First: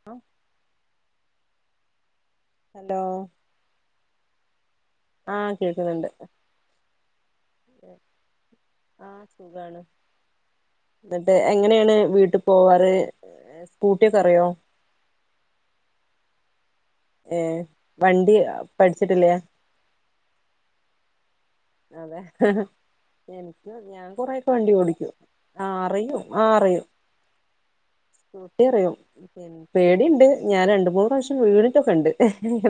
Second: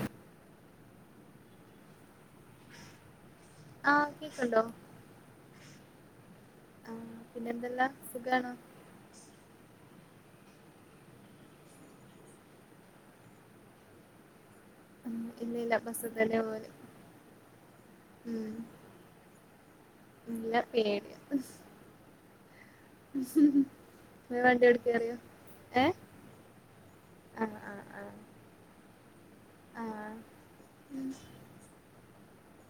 അപ്പം ഹലോ ആഹ കേക്ക്ണ്ടോ ആഹ കേക്ക്ന്ന്ണ്ട് ആ പിന്നെ എന്തെല്ലാ സുഖണോ ആഹ സുഖാണ് ന്ന്ട്ട് എങ്ങനെണ് വീട്ടി പോവാറ് സ്കൂട്ടി ഒക്കെ അറിയോ ഉം ഇല്ല ഇല്ല ബസ്സ് തന്നെ പൊവല് ഏ വണ്ടി പഠിച്ചിട്ടില്ലേ ഇല്ല പേടിയാ അതെ എനിക്ക് ഞാൻ ഇങ്ങള് കൊറെക്കെ വണ്ടി ഒടിക്കും ഓടിക്കാറിയോ ആ അറിയും ആ അറിയും ആഹ ആ ഹആഹ ക്കൂട്ടി അറിയും പേടിണ്ട് ഞാൻ രണ്ട് മൂന്ന് പ്രാവശ്യം വീണിട്ടൊക്കെ ഇണ്ട്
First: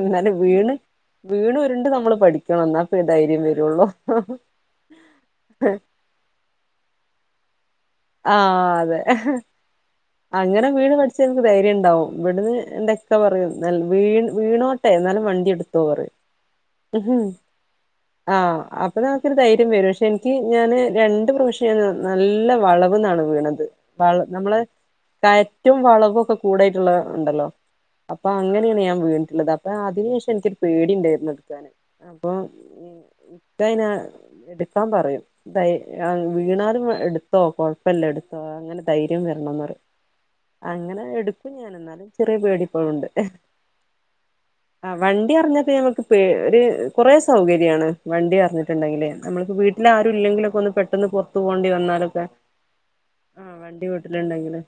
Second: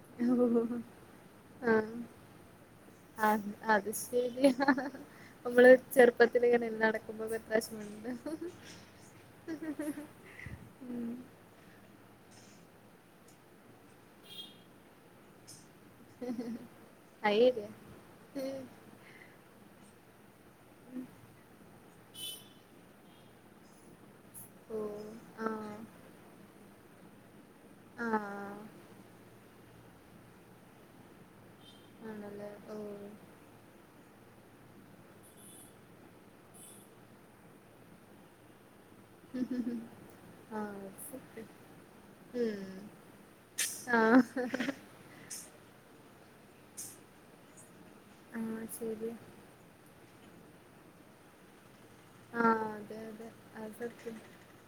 എന്നാലും വീണ് ആഹ് വീണ് ഉര്ണ്ട് ആഹ് നമ്മള് പഠിക്കണം ന്നാപ്പ ദൈര്യം അത് വ അത് ശെരിയാ നമ്മള് ചെർപ്പത്തില് ഇങ്ങനെ നടക്കുമ്പോ പ്പ എത്രാപ്രവിശ്യം വീണ് ആഹ അതെ അങ്ങനെ വീണ് ഉം പഠിച്ച ദൈര്യം ഇണ്ടാവും ഇവ്ട്ന്ന് ന്റെക്ക പറയും വീ വീണോട്ടെ ന്നാലും വണ്ടി ഇട് ത്തോറിം അയ് ശരിയാ ആഹ ഒരു കണക്കിന് ധൈര്യം വരും പക്ഷെ എനിക്ക് ഞാന് രണ്ട് പ്രാവശ്യം ഞാൻ നല്ല വളവ്ന്നാണ് വീണത് വള നമ്മള് ഓഹ് കയറ്റും ആഹ് വളവും ഒക്കെ കൂടായിട്ട്ള്ളഹ് ഇണ്ടല്ലോ അപ്പാ ആഹ് അങ്ങനെണ് ഞാൻ വീണ്ട്ട്ട്ള്ളത് അപ്പ അതിനെഷം ഇൻക്ക് പേടി ഇണ്ടായിര്ന്നെടിക്കാന് അപ്പൊ ആണല്ലേ ഉം ഓഹ് ക്കയ്ന ഇട്ക്കാൻ പറയും വീണാലും പറയും എട്ത്തോ കൊഴ് പ്പല്ല ഇട്ത്തോ അങ്ങനെ ദൈര്യം വരണംന്നറിം ആഹ് അത് അങ്ങനെ സെറ്റ് ഇട്ക്കും ഞാൻ എന്നാലും ചെറിയ ഉം പേടിപ്പോഴുണ്ട് ആഹ് ആഹ വണ്ടി അറിഞ്ഞത് നങ്ങക്ക് ഒര് കുറെ സൗകര്യാണ് വണ്ടി ആഹ് അറിഞ്ഞ്ട്ട്ണ്ടങ്കില് ശരിയാ നമ്മള് ഇപ്പൊ വീ ട്ടിലാരുല്ലങ്കിലൊക്കെ ഒന്ന് പെട്ടന്ന് പൊറത്ത് പൊവണ്ടി വന്നാലൊക്കെ ആഹ അതെ അതെ ആഹ് അത് വണ്ടി സത്യം വീട്ടിലുണ്ടെങ്കില്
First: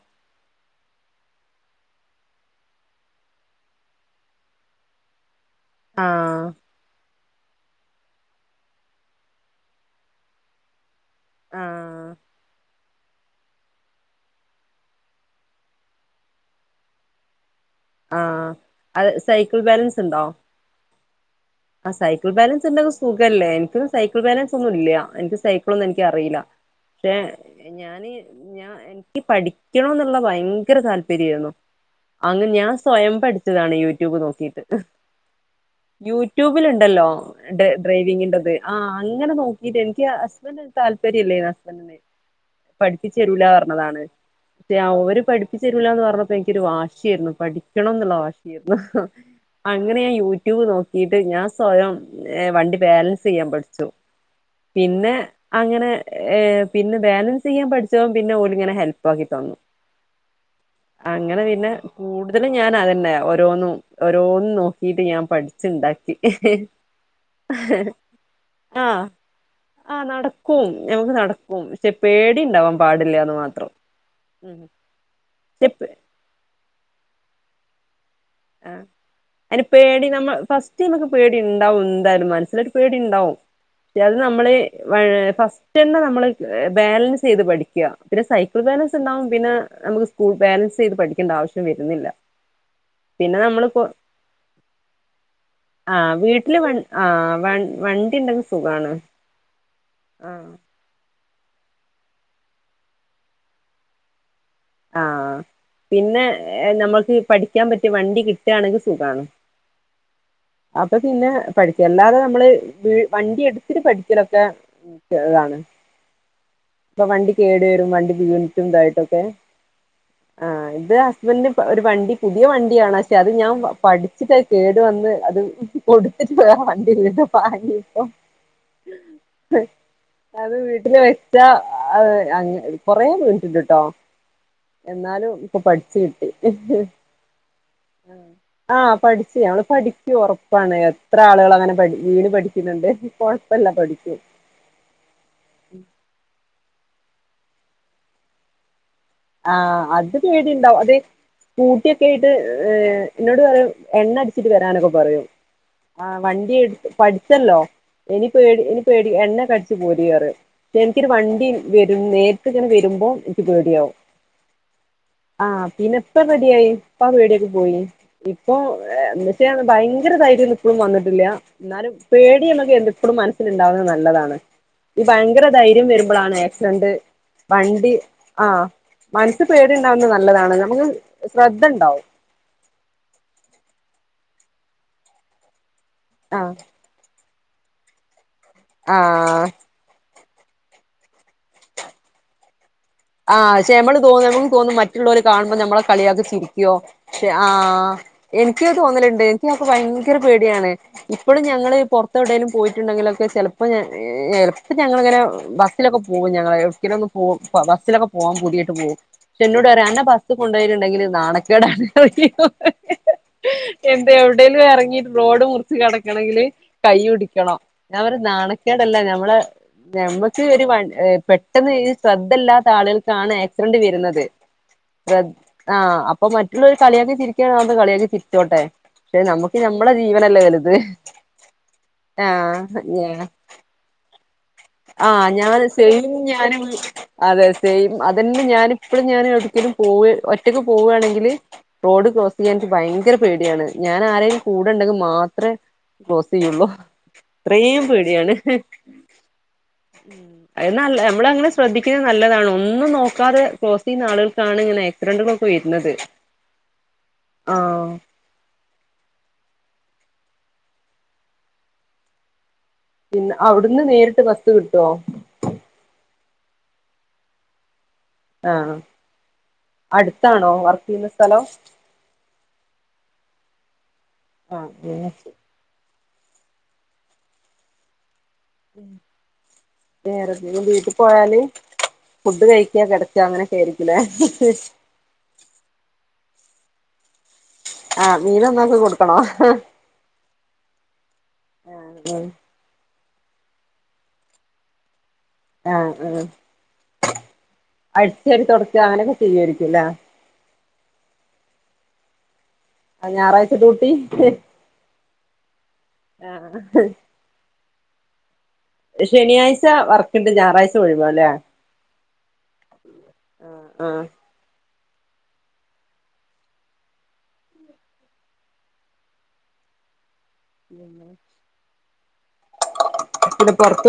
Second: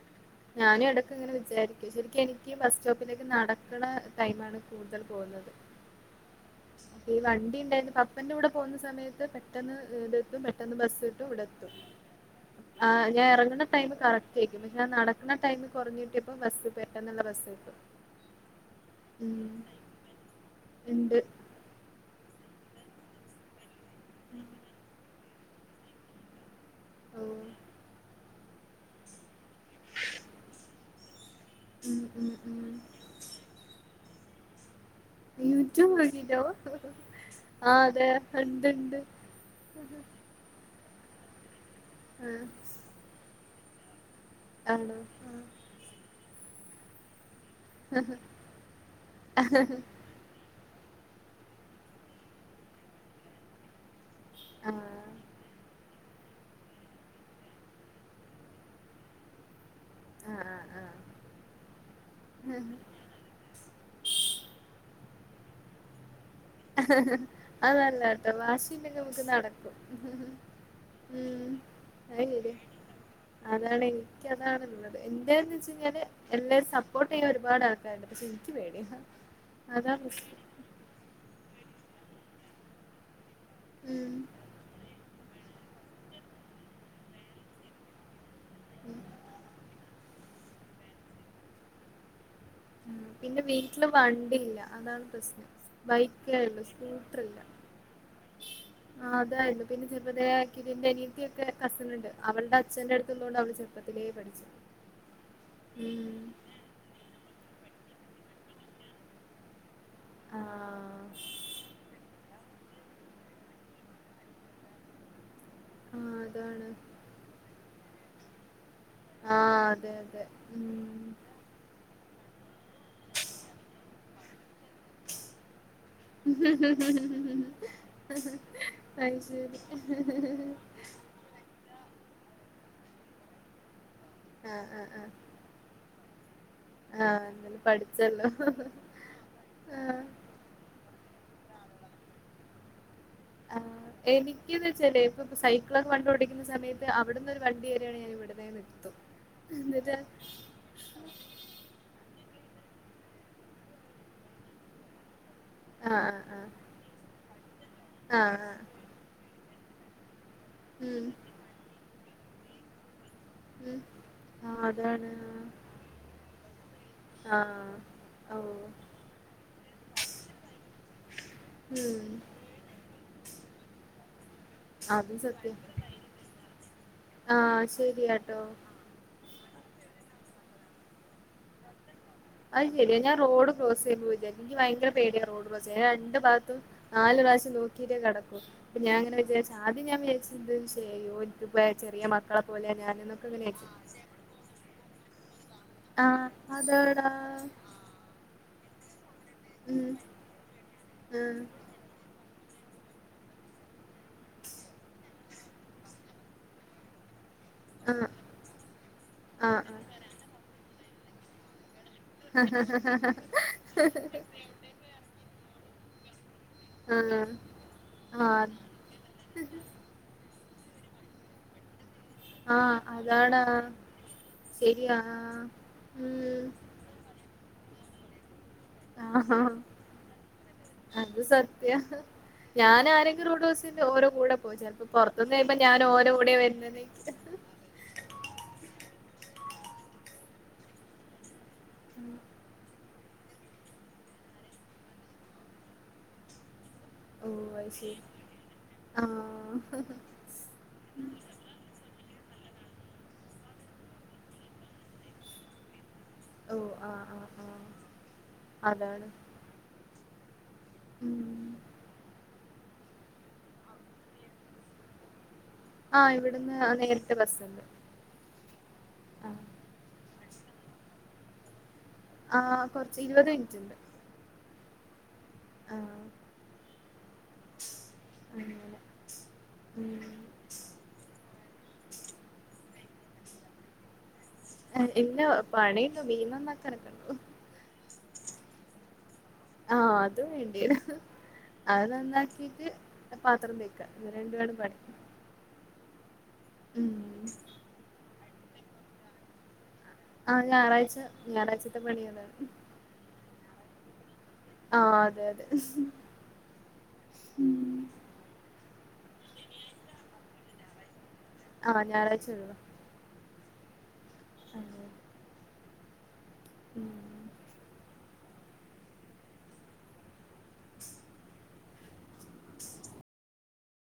ഞാനും ഇടക്ക് ഇങ്ങനെ വിചാരിക്കൂ ശരിക്കൂ എനിക്ക് ബസ് സ്റ്റോപ്പിലേക്ക് നടക്കണ ടൈം ആണ് കൂട്തൽ പോവ്ന്നത് ആഹ ഈ വണ്ടി ഇണ്ടായിരുന്നു പപ്പന്റെ കൂടെ പോഹന്ന സമയത്ത് പെട്ടെന്ന് ഇവിടെത്തും പെട്ടെന്ന് ബസ് ഇട്ടും ഇവടെ എത്തും ആഹ് ആഹ ഞാൻ എറങ്ങ്ണ ടൈം കറക്റ്റേയ്ക്കും പക്ഷെ ഞാൻ നടക്ക്ണ ടൈമ് കൊറഞ്ഞ് കിട്ടിയപ്പോ ബസ്സ് പെട്ടന്ന്ള്ള ബസ്സ് കിട്ടും ആ ഹ അത് ഉം സൈക്കിൾ ബാലൻസ് ഇണ്ടോ ഇണ്ട് ആ ഹ സൈക്കിൾ ബാലൻസ് ഇണ്ടങ്കി സുഖല്ലേ ഇൻക്ക് സൈക്കിൾ ബാലൻസ് ഒന്നും ഇല്ല എനിക്ക് സൈക്ക്ളോന്നും എനിക്ക് അറിലാ പക്ഷെ ഓഹ് ഞാന് ഞാൻ എനിക്ക് പഠിക്കണം എന്നുള്ള ഭയങ്കര താല്പര്യയിരുന്നു ഉം ഉം അങ്ങനെ ഉം ഞാൻ സ്വയം പഠിച്ചതാണ് യൂട്യൂബ് നോക്കിയിട്ട് യൂട്യൂബ് നോക്കീട്ടോ? യൂട്യൂബിൽണ്ടല്ലോ ഡെ ആഹ് അതെ ഡ്രൈവിങ്ങിറത് ഇണ്ട് ആഹ് ഇണ്ട് അങ്ങനെ നോ ക്കിട്ട് എനിക്ക് അസ്ബന് താല്പര്യമല്ലേ യിരുന്നു അസ്ബന്റിെ ആഹ് പഠിപ്പിച്ചരുല പറഞ്ഞതാണ് പക്ഷേ ആണോ ഓര് പഠി പഠിച്ചീരുലാന്ന് പറഞ്ഞപ്പോ എനിക്കൊരു വാശിയായിരുന്നു പഠിക്കണം എന്നുള്ള വാശിയായിരുന്നു അങ്ങനെയ യു ട്യൂബ് നോക്കിട്ട് ഞാൻ സ്വയം വണ്ടി ബാലൻസ് ചെയ്യാൻ പഠിച്ചു. ആഹ് പിന്നെ അങ്ങനെ. ഏ പിന്നെ ബാലൻസ് ചെയ്യാൻ പഠിച്ചപ്പം പിന്നെ ഓലിങ്ങനെ ഹെൽപ്പ് ആക്കി തന്നു. ആഹ് ആഹ് അങ്ങനെ പിന്നെ കൂടുതലും ആഹ് ഞാനതെ. പിന്നെ ഓരോന്നും, ഓരോന്നും നോക്കീട്ട് ഞാൻ പഠിച്ചുണ്ടാക്കി. അത് നല്ലട്ടോ ആ വാഷിണ്ടെങ്കി നമുക്ക് നടക്കും. ആഹ് നടക്കും നമുക്ക് ഉം. നടക്കും പക്ഷെ അത് പേടി ശരിയ ഉണ്ടാവാൻ പാടില്ലന്ന് മാത്രം അതാണ് ഉം എനിക്കതാണ്ള്ളത് എന്താന്ന്ച്ച് കഴിഞ്ഞാല്. എല്ലാരും സപ്പോർട്ട് ചെയ്യാൻ ഒരുപാട് ആൾക്കാരുണ്ട് പക്ഷെ എനിക്ക് ആഹ് പേടിയാ അതാണ്. ആദ്യം നമുക്ക് പേടിണ്ടാവും എന്തായാലും മനസ്സിലായിട്ട് പേടിണ്ടാവും ഉം അത് നമ്മള് ഫസ്റ്റ്. ഫസ്റ്റന്നെ നമ്മള് ബാലൻസ് ചെയ്ത് പഠിക്ക. പിന്നെ സൈക്കിൾ ബാലൻസ് ഇണ്ടാവും പിന്നെ നമുക്ക്. സ്കൂ, ബാലൻസ് ചെയ്ത് പഠിക്കേണ്ട ആവശ്യം വരുന്നില്ല. ഉം പിന്നെ വീട്ടില് വണ്ടി ഇല്ല അതാണ് പ്രശ്നം. ആഹ് വീട്ടില് ബൈക്കെള്ളൂ വ ആഹ് സ്കൂട്ടർല്ല വ വണ്ടി ഉണ്ടെങ്കിൽ സുഖാണ് ആഹ് അതെയുള്ള്. പിന്നെ ആഹ് ചെറുതെക്കി പിന്നെനീത്തിക്കെ കസിനിണ്ട് അവളുടെ അച്ഛന്റെ അടുത്ത്ന്നൊണ്ട് അവള് ചെറുപ്പത്തിലേ പഠിച്ചു. ആഹ് ഉം പിന്നെ നമ്മക്ക് ഈ പഠിക്കാൻ പറ്റിയ വണ്ടി കിട്ട് ആണെങ്കി സുഖാണ്. ആഹ്. അപ്പൊ പിന്നെ പഠിക്കണ്ടാത നമ്മള് വണ്ടി എടുത്തിട്ട് പഠിക്കലൊക്കെ. ഉം ചെറുതാണ്. ആഹ് അതാണ്. അപ്പൊ വണ്ടി കേടു വരും വണ്ടി വീണിറ്റും ഇതായിട്ടൊക്കെ. ആഹ് അതെ, അതെ. ആഹ് ഇത് ഉം ഹസ്ബന്റിന് ഒരു വണ്ടി പുതിയ വണ്ടിയാണ് പക്ഷെ അത് ഞാൻ പ ഠിച്ചിട്ടത് കേടു വന്ന് അത് കൊടുത്തിട്ട് പോ വേറെ വണ്ടി വീണ്ടും വാങ്ങിയപ്പോ. അഹ് ശരി. അത് വീട്ടില് വെച്ച കൊറെ വീണിട്ടുണ്ട് കേട്ടോ. ആഹ് ആഹ് ആഹ് എന്നാലും ഇപ്പൊ പഠിച്ചു. ആഹ് എന്തായാലും പഠിച്ചല്ലോ ആഹ് പഠിച്ച് ഞങ്ങള് പഠി ആഹ് എനിക്ക് ഉറപ്പാണ് എത്ര ആളുകളങ്ങനെ പഠി വീണ് പഠിക്കുന്നുണ്ട് കൊഴപ്പല്ല പഠിക്കും. എനിക്ക് ന്ന് വെച്ചാലെ ഇപ്പപ്പോ സൈക്കിളൊക്കെ പണ്ട് ഓടിക്കുന്ന സയത്ത് അവിടന്ന് ഒരു വണ്ടി വരിയാണ് ഞാൻ ഇവിടെന്നെ അങ്ങ് നിർത്തും. ആഹ് എന്നിട്ട് അത് പേടിണ്ടാവും അത്. സ്കൂട്ടിയൊക്കെ ആയിട്ട് എന്നോട് പറയും എണ്ണടിച്ചിട്ട് വരാനൊക്കെ പറയും. ആഹ് വണ്ടി എടുത്ത് പഠിച്ചല്ലോ ആഹ് ആഹ് ആഹ് ഇനിപ്പോനി. പേടി എണ്ണ കടിച്ച് പോര്റയും ഉം എനിക്കൊരു വണ്ടി വരും നേരിട്ടിങ്ങനെ വരുമ്പോ. ഇനിക്ക് ഉം പേടിയാവും. ആഹ് അതാണ്. ആഹ് പിന്നെപ്പ റെഡിയായി. ഇപ്പാ പേടിയൊക്കെ ആഹ് പോയി ഇപ്പൊ ഓഹ് എന്നച്ചാ ഭയങ്കര ധൈര്യംന്നും ഇപ്പോഴും വന്നിട്ടില്ല. എന്നാലും ഉം പേടി നമ്മുക്ക് എപ്പളും മനസ്സിലുണ്ടാവുന്നത് നല്ലതാണ്. ഈ അതും ഭയങ്കര സത്യാ ധൈര്യം വരുമ്പളാണ് ആക്സിഡന്റ് ആഹ് വണ്ടി ശരിയാട്ടോ ആഹ്. മനസ്സ് പേടിണ്ടാവുന്നത് നല്ലതാണ് നമുക്ക് ശ്രദ്ധണ്ടാവും. അത് ശരിയാ ഞാൻ റോഡ്ക്രോസ് ചെയ്യുമ്പ വിജാരിക്കും ഇനിക്ക് ഭയങ്കര പേടിയാ റോഡ് ക്രോസ് ചെയ്യാൻ ഞാൻ രണ്ട് ആഹ് ഭാത്തും. നാല് പ്രാവശ്യം നോക്കിയിട്ടേ കടക്കു. അപ്പ ഞാങ്ങനെ ആഹ് വിജാരിച്ച ആ. അദ്യ ഞാൻ വിജാരിച്ചത് ചെയ്യോ ഇപ്പോ ചെറിയ മക്കളെ പോലെ ഞാനുന്ന്. ആഹ്ക്ഷെ നമ്മള് തോ നമക്ക് തോന്നും മറ്റുള്ളോര് കാണുമ്പോ നമ്മളെ. കളിയാക്കി ആഹ് ചിരിക്കുവോ അതെടാ പക്ഷെ ആഹ് എനിക്കത് തോന്നലുണ്ട് എനിക്ക് അപ്പം ഉം ഭയങ്കര പേടിയാണ് ഉം ഇപ്പോഴും ഞങ്ങള് പുറത്തെവിടെലും പോയിട്ടുണ്ടെങ്കിലൊക്കെ ചിലപ്പോൾ ചെലപ്പൊഞങ്ങളിങ്ങനെ ബസ്സിലൊക്കെ പോകും ഞങ്ങൾ എവ്ടെ ക്കേലും ബിലൊക്കെ ആഹ് പോവാൻ കൂടയിട്ട് പോകാൻ പൂതിയായിട്ട് പോകും ഇങ്ങട്ട് എന്നോട് ആഹ് പറയും അന്നെ ബസ് കൊണ്ടോ യിട്ടണ്ടെങ്കിൽ നാണക്കേടാണ് എന്താ എവിടെലും ഇറങ്ങിട്ട് റോഡ് മുറിച്ച് കടക്കണമെങ്കില് കൈ ആഹ് പിടിക്കണം ഞാൻ പറയും ആഹ് നാണക്കേടല്ല ഞമ്മളെ നമ്മുക്ക് ഒരു പെട്ടെന്ന് ശ്രദ്ധല്ലാത്ത ആഹ് സമയത്താണ് അതാടാ ആക്സിഡൻ്റ് വരുന്നത് ശരിയാ ആഹ് അപ്പം ഉം മറ്റുള്ളോൽക്ക് കളിയാക്കി ചിരിക്കയാണേ കളിയാക്കി ചിരിച്ചോട്ടെ പക്ഷെ ആഹാ നമ്മുക്ക് നമ്മളെ ജീവനല്ലേ വലുത് അത് സത്യാ ആഹ് ആഹ് ഓരോ കൂടെ പോയി ചിലപ്പോൾ പുറത്തുന്ന് വരുമ്പോ ഞാൻ സെയിം ഓരോ കൂടെ ഞാന് വരുന്നത് അതെ സെയിം അതന്നെ ഞാനിപ്പഴും ഞാൻ ഒട്ക്കേലും പോവ ഒറ്റയ്ക്ക് പോവുകയാണെങ്കിൽ റോഡ് ക്രോസ് ചെയ്യാൻ ഭയങ്കര പേടിയാണ് ഞാൻ ആരേങ്കിലും കൂടെണ്ടെങ്കിൽ മാത്രേ ക്രോസ്സ് ചെയ്യോള്ളോ ഓഹ് അത്ശരി ആഹ് അത് നല്ല നമ്മളങ്ങനെ ശ്രദ്ധിക്കുന്നത് നല്ലതാണ് ഒന്നും നോക്കാതെ ക്രോസെയ്യുന്ന ആളുകൾക്കാണ് ഇങ്ങനെ [unintelligible] ഇപ്പൊ വരുന്നത് ഓഹ് ആഹ് ആഹ് ആഹ് അതാണ് ഉം പിന്നെ അവിടുന്ന് നേരിട്ട് ബസ് കിട്ടുവോ ആഹ് ഇവിടുന്ന് നേരിട്ട് ബസ്സുണ്ട് ആഹ് ആഹ അടുത്താണോ വർക്ക് ചെയ്യുന്ന സ്ഥലം ആഹ് കുറച്ച് ഇരുപത് മിനിറ്റ് ഉണ്ട് ആഹ് എന്ന് എച്ച് ആഹ് അങ്ങനെ ഉം വേറെ എന്തെങ്കിലും വീട്ടിൽ പോയാല് ഫുഡ് കഴിക്കാ കിടക്ക അങ്ങനെയൊക്കെ ആയിരിക്കുലേ ഇല്ല പണിണ്ട് മീൻ നന്നാക്കാനൊക്കെ ഉണ്ട് ആഹ് മീൻ നന്നാക്കി കൊടുക്കണോ ആഹ് അത് വേണ്ടിവരും അത് നന്നാക്കിട്ട് പാത്രം തേക്കാ ഇന്ന് രണ്ടുപേടും പഠിക്ക ആഹ് ആഹ് ഉം അടിചേരി തുടക്കുക അങ്ങനൊക്കെ ചെയ്യുമായിരിക്കുംലെ ആഹ് ഞായറാഴ്ച ഞായറാഴ്ചത്തെ പണി അതാണ് ആഹ് ഞായറാഴ്ച ഡ്യൂട്ടി ആഹ് അതെ അതെ ആഹ് ഉം ശനിയാഴ്ച വർക്കിണ്ട് ഞായറാഴ്ച ഒഴിവാല്ലേ ആഹ് ഞായറാഴ്ച ഒഴിവാ ആഹ് ആഹ് അതെ ഉം [unintelligible] [inaudible]